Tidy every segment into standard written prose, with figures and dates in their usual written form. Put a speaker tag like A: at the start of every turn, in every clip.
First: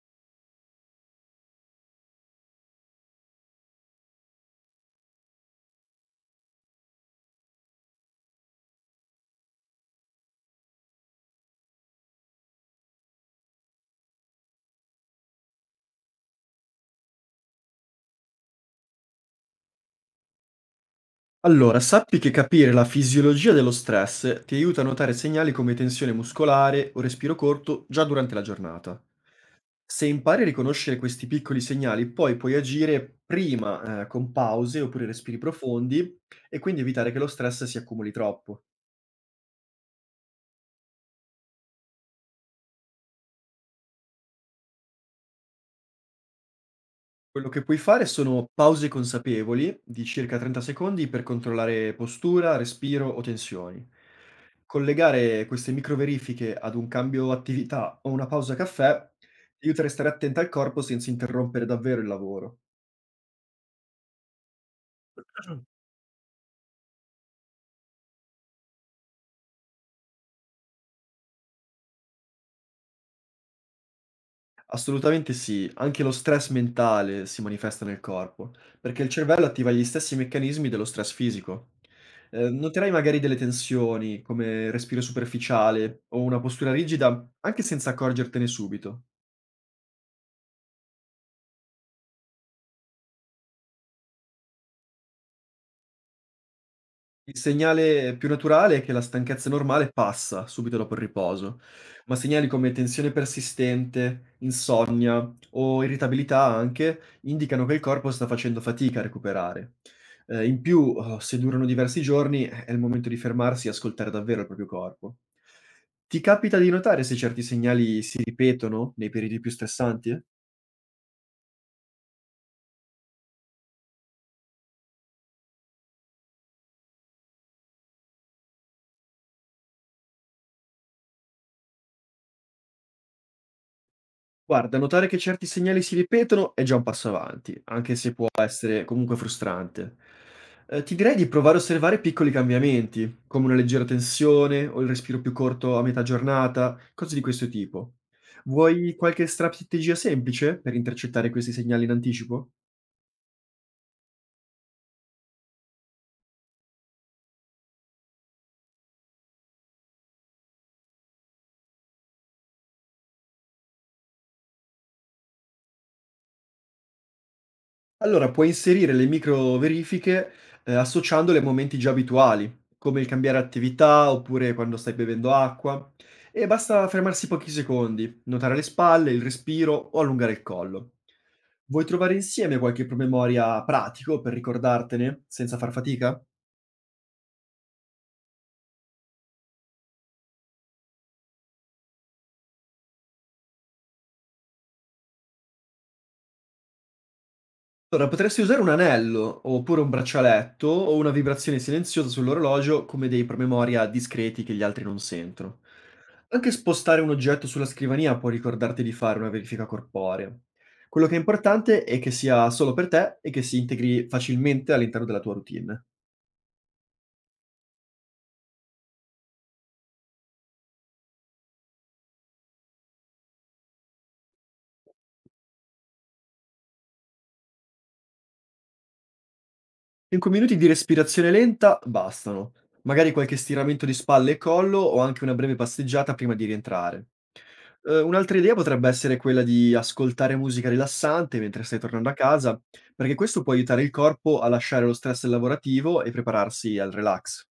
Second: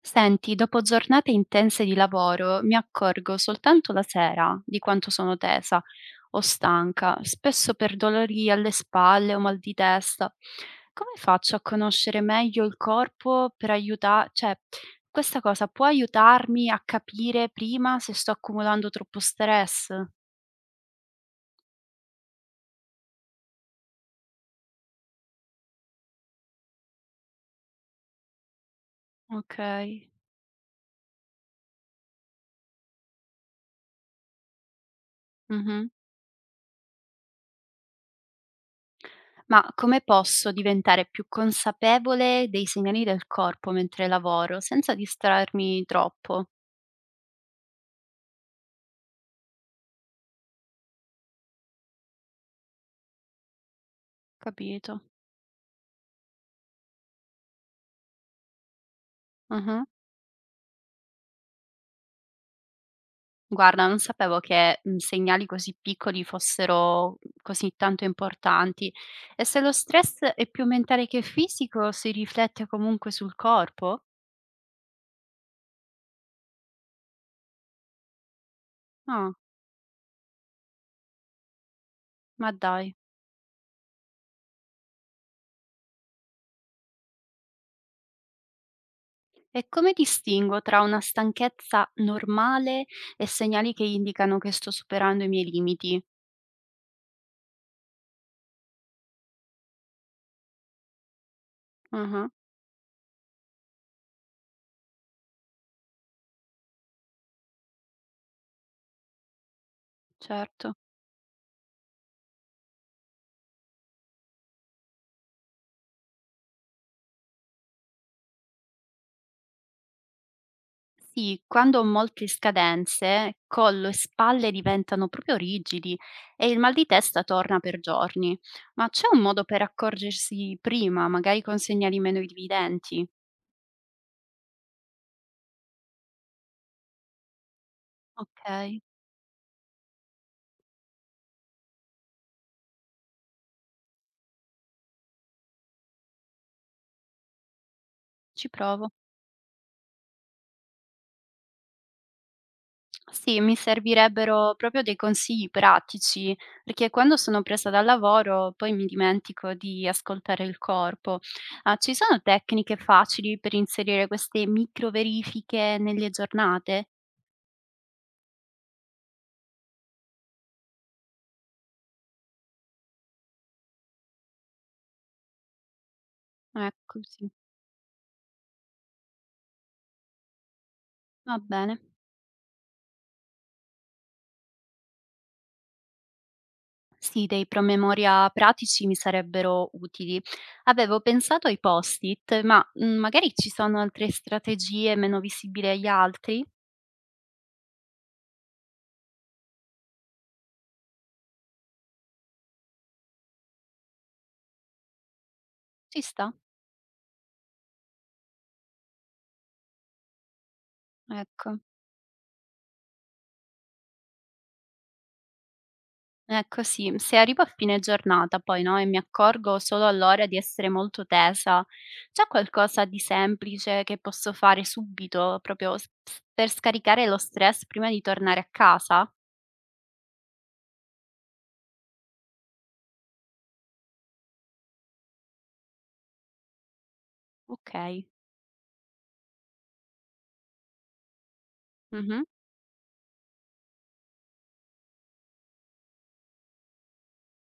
A: Senti, dopo giornate intense di lavoro mi accorgo soltanto la sera di quanto sono tesa o stanca, spesso per dolori alle spalle o mal di testa. Come faccio a conoscere meglio il corpo per aiutare, cioè, questa cosa può aiutarmi a capire prima se sto accumulando troppo stress?
B: Allora, sappi che capire la fisiologia dello stress ti aiuta a notare segnali come tensione muscolare o respiro corto già durante la giornata.
A: Ok.
B: Se impari a riconoscere questi piccoli segnali, poi puoi agire prima, con pause oppure respiri
A: Mhm.
B: profondi e quindi evitare che lo stress si accumuli troppo.
A: Ma come posso diventare più consapevole dei segnali del corpo mentre lavoro senza distrarmi troppo?
B: Quello che puoi fare sono pause consapevoli di circa 30 secondi per controllare postura, respiro o tensioni.
A: Capito.
B: Collegare queste microverifiche ad un cambio attività o una pausa caffè ti aiuta a
A: Mh-mh.
B: restare attenta al corpo senza interrompere davvero il lavoro.
A: Guarda, non sapevo che, segnali così piccoli fossero così tanto importanti. E se lo stress è più mentale che fisico, si riflette comunque sul corpo?
B: Assolutamente sì, anche lo stress mentale si manifesta nel corpo, perché il
A: Ah,
B: cervello attiva gli stessi meccanismi dello stress fisico.
A: ma
B: Noterai
A: dai.
B: magari delle tensioni, come respiro superficiale o una postura rigida, anche senza accorgertene subito.
A: E come distingo tra una stanchezza normale e segnali che indicano che sto superando i miei limiti?
B: Il segnale più naturale è che la stanchezza normale passa subito dopo il riposo, ma
A: Mh-mh,
B: segnali come tensione persistente, insonnia o irritabilità anche indicano che il corpo sta facendo fatica a recuperare. In
A: certo.
B: più, se durano diversi giorni, è il momento di fermarsi e ascoltare davvero il proprio corpo. Ti capita di notare se certi segnali si ripetono nei periodi più stressanti?
A: Sì, quando ho molte scadenze, collo e spalle diventano proprio rigidi e il mal di testa torna per giorni. Ma c'è un modo per accorgersi prima, magari con segnali meno evidenti?
B: Guarda, notare che certi segnali si ripetono è già un passo avanti, anche se può
A: Ok,
B: essere comunque frustrante. Ti direi di provare a osservare piccoli cambiamenti, come una leggera tensione o il respiro più corto a metà giornata, cose di questo tipo.
A: ci provo.
B: Vuoi qualche strategia semplice per intercettare questi segnali in anticipo?
A: Sì, mi servirebbero proprio dei consigli pratici, perché quando sono presa dal lavoro poi mi dimentico di ascoltare il corpo. Ah, ci sono tecniche facili per inserire queste micro verifiche nelle giornate?
B: Allora, puoi inserire le microverifiche, associandole a momenti già abituali, come il cambiare attività oppure quando stai bevendo acqua, e basta
A: Ecco,
B: fermarsi
A: sì,
B: pochi secondi, notare le spalle, il respiro o allungare il collo.
A: va bene.
B: Vuoi trovare insieme qualche promemoria pratico per ricordartene senza far fatica?
A: Sì, dei promemoria pratici mi sarebbero utili. Avevo pensato ai post-it, ma magari ci sono altre strategie meno visibili agli altri?
B: Allora, potresti usare un anello, oppure un braccialetto, o una vibrazione silenziosa sull'orologio come dei promemoria discreti che gli altri non sentono.
A: Ci sta,
B: Anche spostare un oggetto sulla scrivania può ricordarti di fare una verifica corporea. Quello che è
A: ecco.
B: importante è che sia solo per te e che si integri facilmente all'interno della tua routine.
A: Ecco, sì, se arrivo a fine giornata poi, no, e mi accorgo solo allora di essere molto tesa, c'è qualcosa di semplice che posso fare subito, per scaricare lo stress prima di tornare a casa?
B: 5 minuti di respirazione lenta bastano, magari qualche stiramento di spalle e collo o anche una breve passeggiata prima di rientrare.
A: Ok.
B: Un'altra idea potrebbe essere quella di ascoltare musica rilassante mentre stai tornando a
A: Mhm.
B: casa, perché questo può aiutare il corpo a lasciare lo stress lavorativo e prepararsi al relax.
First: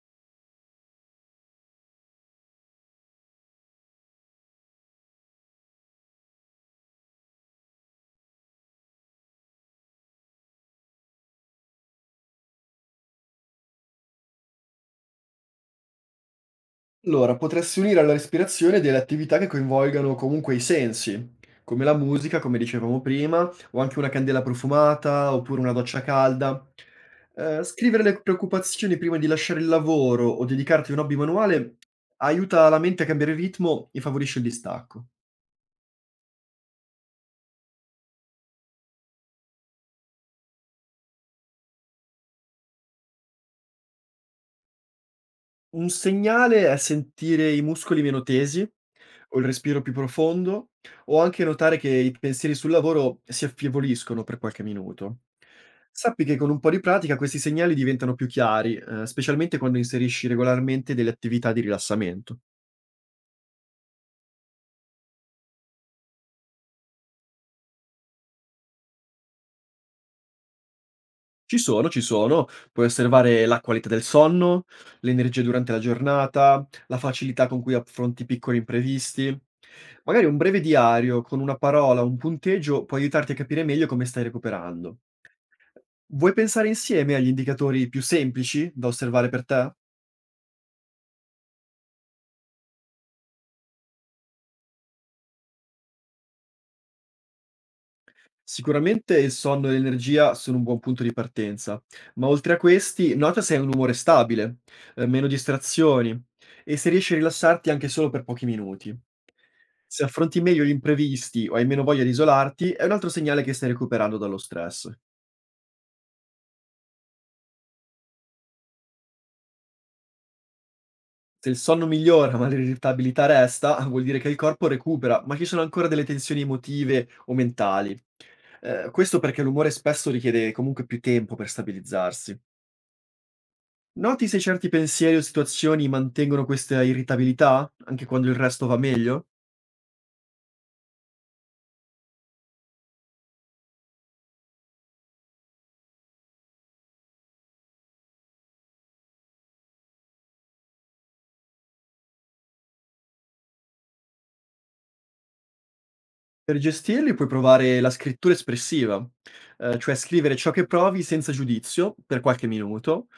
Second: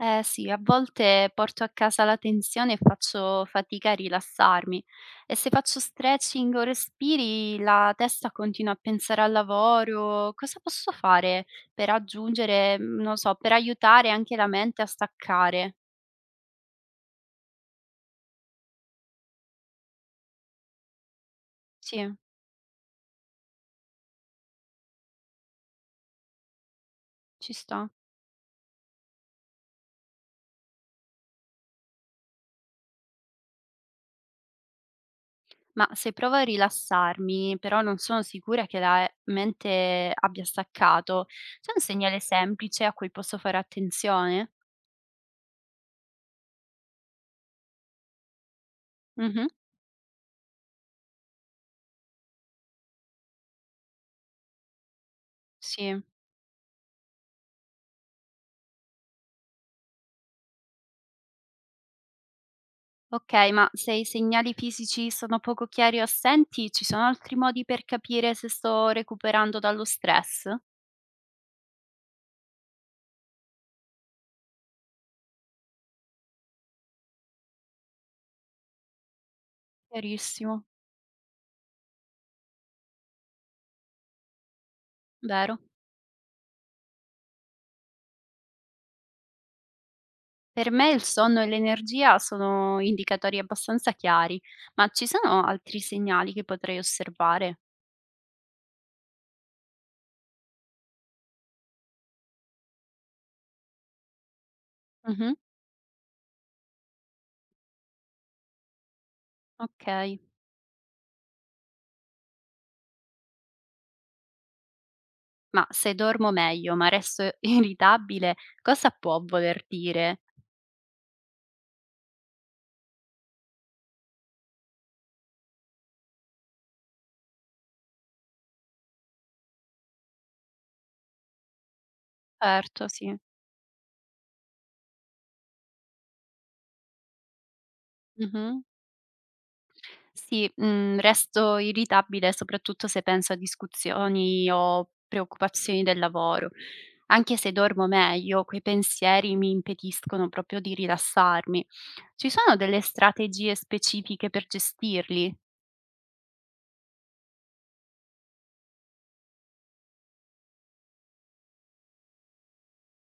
A: Eh sì, a volte porto a casa la tensione e faccio fatica a rilassarmi. E se faccio stretching o respiri, la testa continua a pensare al lavoro. Cosa posso fare per aggiungere, non so, per aiutare anche la mente a staccare?
B: Allora, potresti unire alla respirazione delle attività che coinvolgano comunque i sensi, come la
A: Sì,
B: musica, come dicevamo prima, o anche una candela profumata, oppure una doccia calda.
A: ci sto.
B: Scrivere le preoccupazioni prima di lasciare il lavoro o dedicarti a un hobby manuale aiuta la mente a cambiare ritmo e favorisce il distacco.
A: Ma se provo a rilassarmi, però non sono sicura che la mente abbia staccato, c'è un segnale semplice a cui posso fare attenzione?
B: Un segnale è sentire i muscoli meno tesi, o il
A: Mhm,
B: respiro più profondo, o anche notare che i pensieri sul lavoro si affievoliscono per qualche minuto.
A: sì.
B: Sappi che con un po' di pratica questi segnali diventano più chiari, specialmente quando inserisci regolarmente delle attività di rilassamento.
A: Okay, ma se i segnali fisici sono poco chiari o assenti, ci sono altri modi per capire se sto recuperando dallo stress?
B: Ci sono, ci sono. Puoi osservare la qualità del sonno, l'energia durante la giornata, la facilità con cui affronti piccoli imprevisti. Magari un breve
A: Chiarissimo,
B: diario con una parola, un punteggio può aiutarti a capire meglio come stai recuperando.
A: vero.
B: Vuoi pensare insieme agli indicatori più semplici da osservare per te?
A: Per me il sonno e l'energia sono indicatori abbastanza chiari, ma ci sono altri segnali che potrei osservare?
B: Sicuramente il sonno e l'energia sono un buon punto di partenza, ma oltre a questi, nota se hai un umore stabile, meno
A: Mhm.
B: distrazioni e se riesci a rilassarti anche solo per pochi minuti. Se
A: Ok,
B: affronti meglio gli imprevisti o hai meno voglia di isolarti, è un altro segnale che stai recuperando dallo stress.
A: ma se dormo meglio, ma resto irritabile, cosa può voler dire?
B: Se il sonno migliora ma l'irritabilità resta, vuol dire che il corpo recupera, ma ci sono ancora delle tensioni emotive o mentali. Questo perché l'umore spesso richiede comunque più tempo per stabilizzarsi.
A: Certo, sì.
B: Noti se certi pensieri o situazioni mantengono questa irritabilità, anche quando il
A: Mhm.
B: resto va meglio?
A: Sì, resto irritabile soprattutto se penso a discussioni o preoccupazioni del lavoro. Anche se dormo meglio, quei pensieri mi impediscono proprio di rilassarmi. Ci sono delle strategie specifiche per gestirli?
B: Per gestirli puoi provare la scrittura espressiva, cioè scrivere ciò che provi senza giudizio per qualche minuto.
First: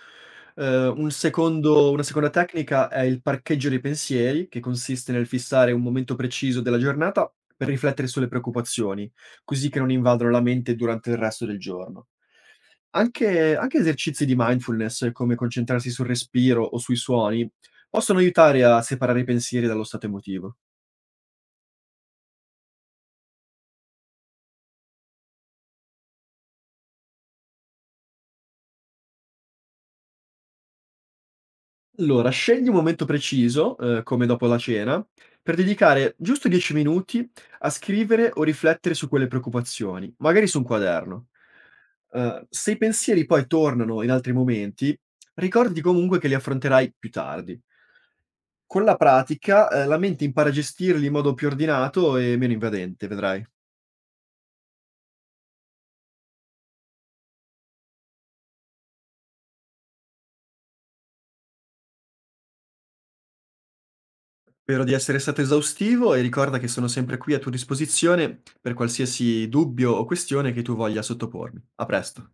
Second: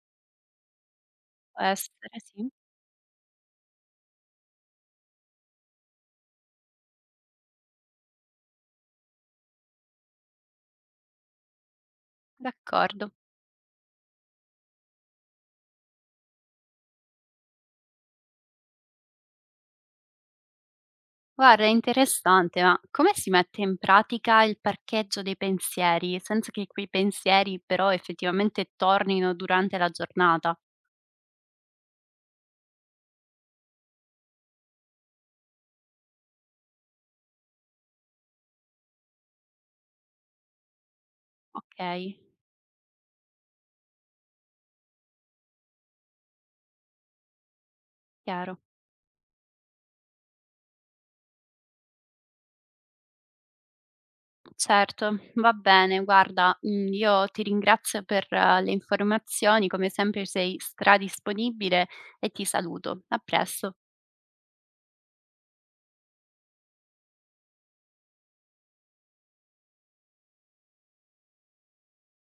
A: Può
B: Una
A: essere,
B: seconda
A: sì?
B: tecnica è il parcheggio dei pensieri, che consiste nel fissare un momento preciso della giornata per riflettere sulle preoccupazioni, così che non invadano la mente durante il resto del giorno.
A: D'accordo.
B: Anche esercizi di mindfulness, come concentrarsi sul respiro o sui suoni, possono aiutare a separare i pensieri dallo stato emotivo.
A: Guarda, è interessante, ma come si mette in pratica il parcheggio dei pensieri, senza che quei pensieri però effettivamente tornino durante la giornata?
B: Allora, scegli un momento preciso, come dopo la cena, per dedicare giusto 10 minuti a scrivere o riflettere su quelle preoccupazioni, magari su un quaderno.
A: Okay,
B: Se i pensieri poi tornano in altri momenti, ricordati comunque che li affronterai più tardi.
A: chiaro.
B: Con la pratica, la mente impara a gestirli in modo più ordinato e meno invadente, vedrai.
A: Certo, va bene. Guarda, io ti ringrazio per le informazioni, come sempre sei stradisponibile e ti saluto. A presto.
B: Spero di essere stato esaustivo e ricorda che sono sempre qui a tua disposizione per qualsiasi dubbio o questione che tu voglia sottopormi. A presto.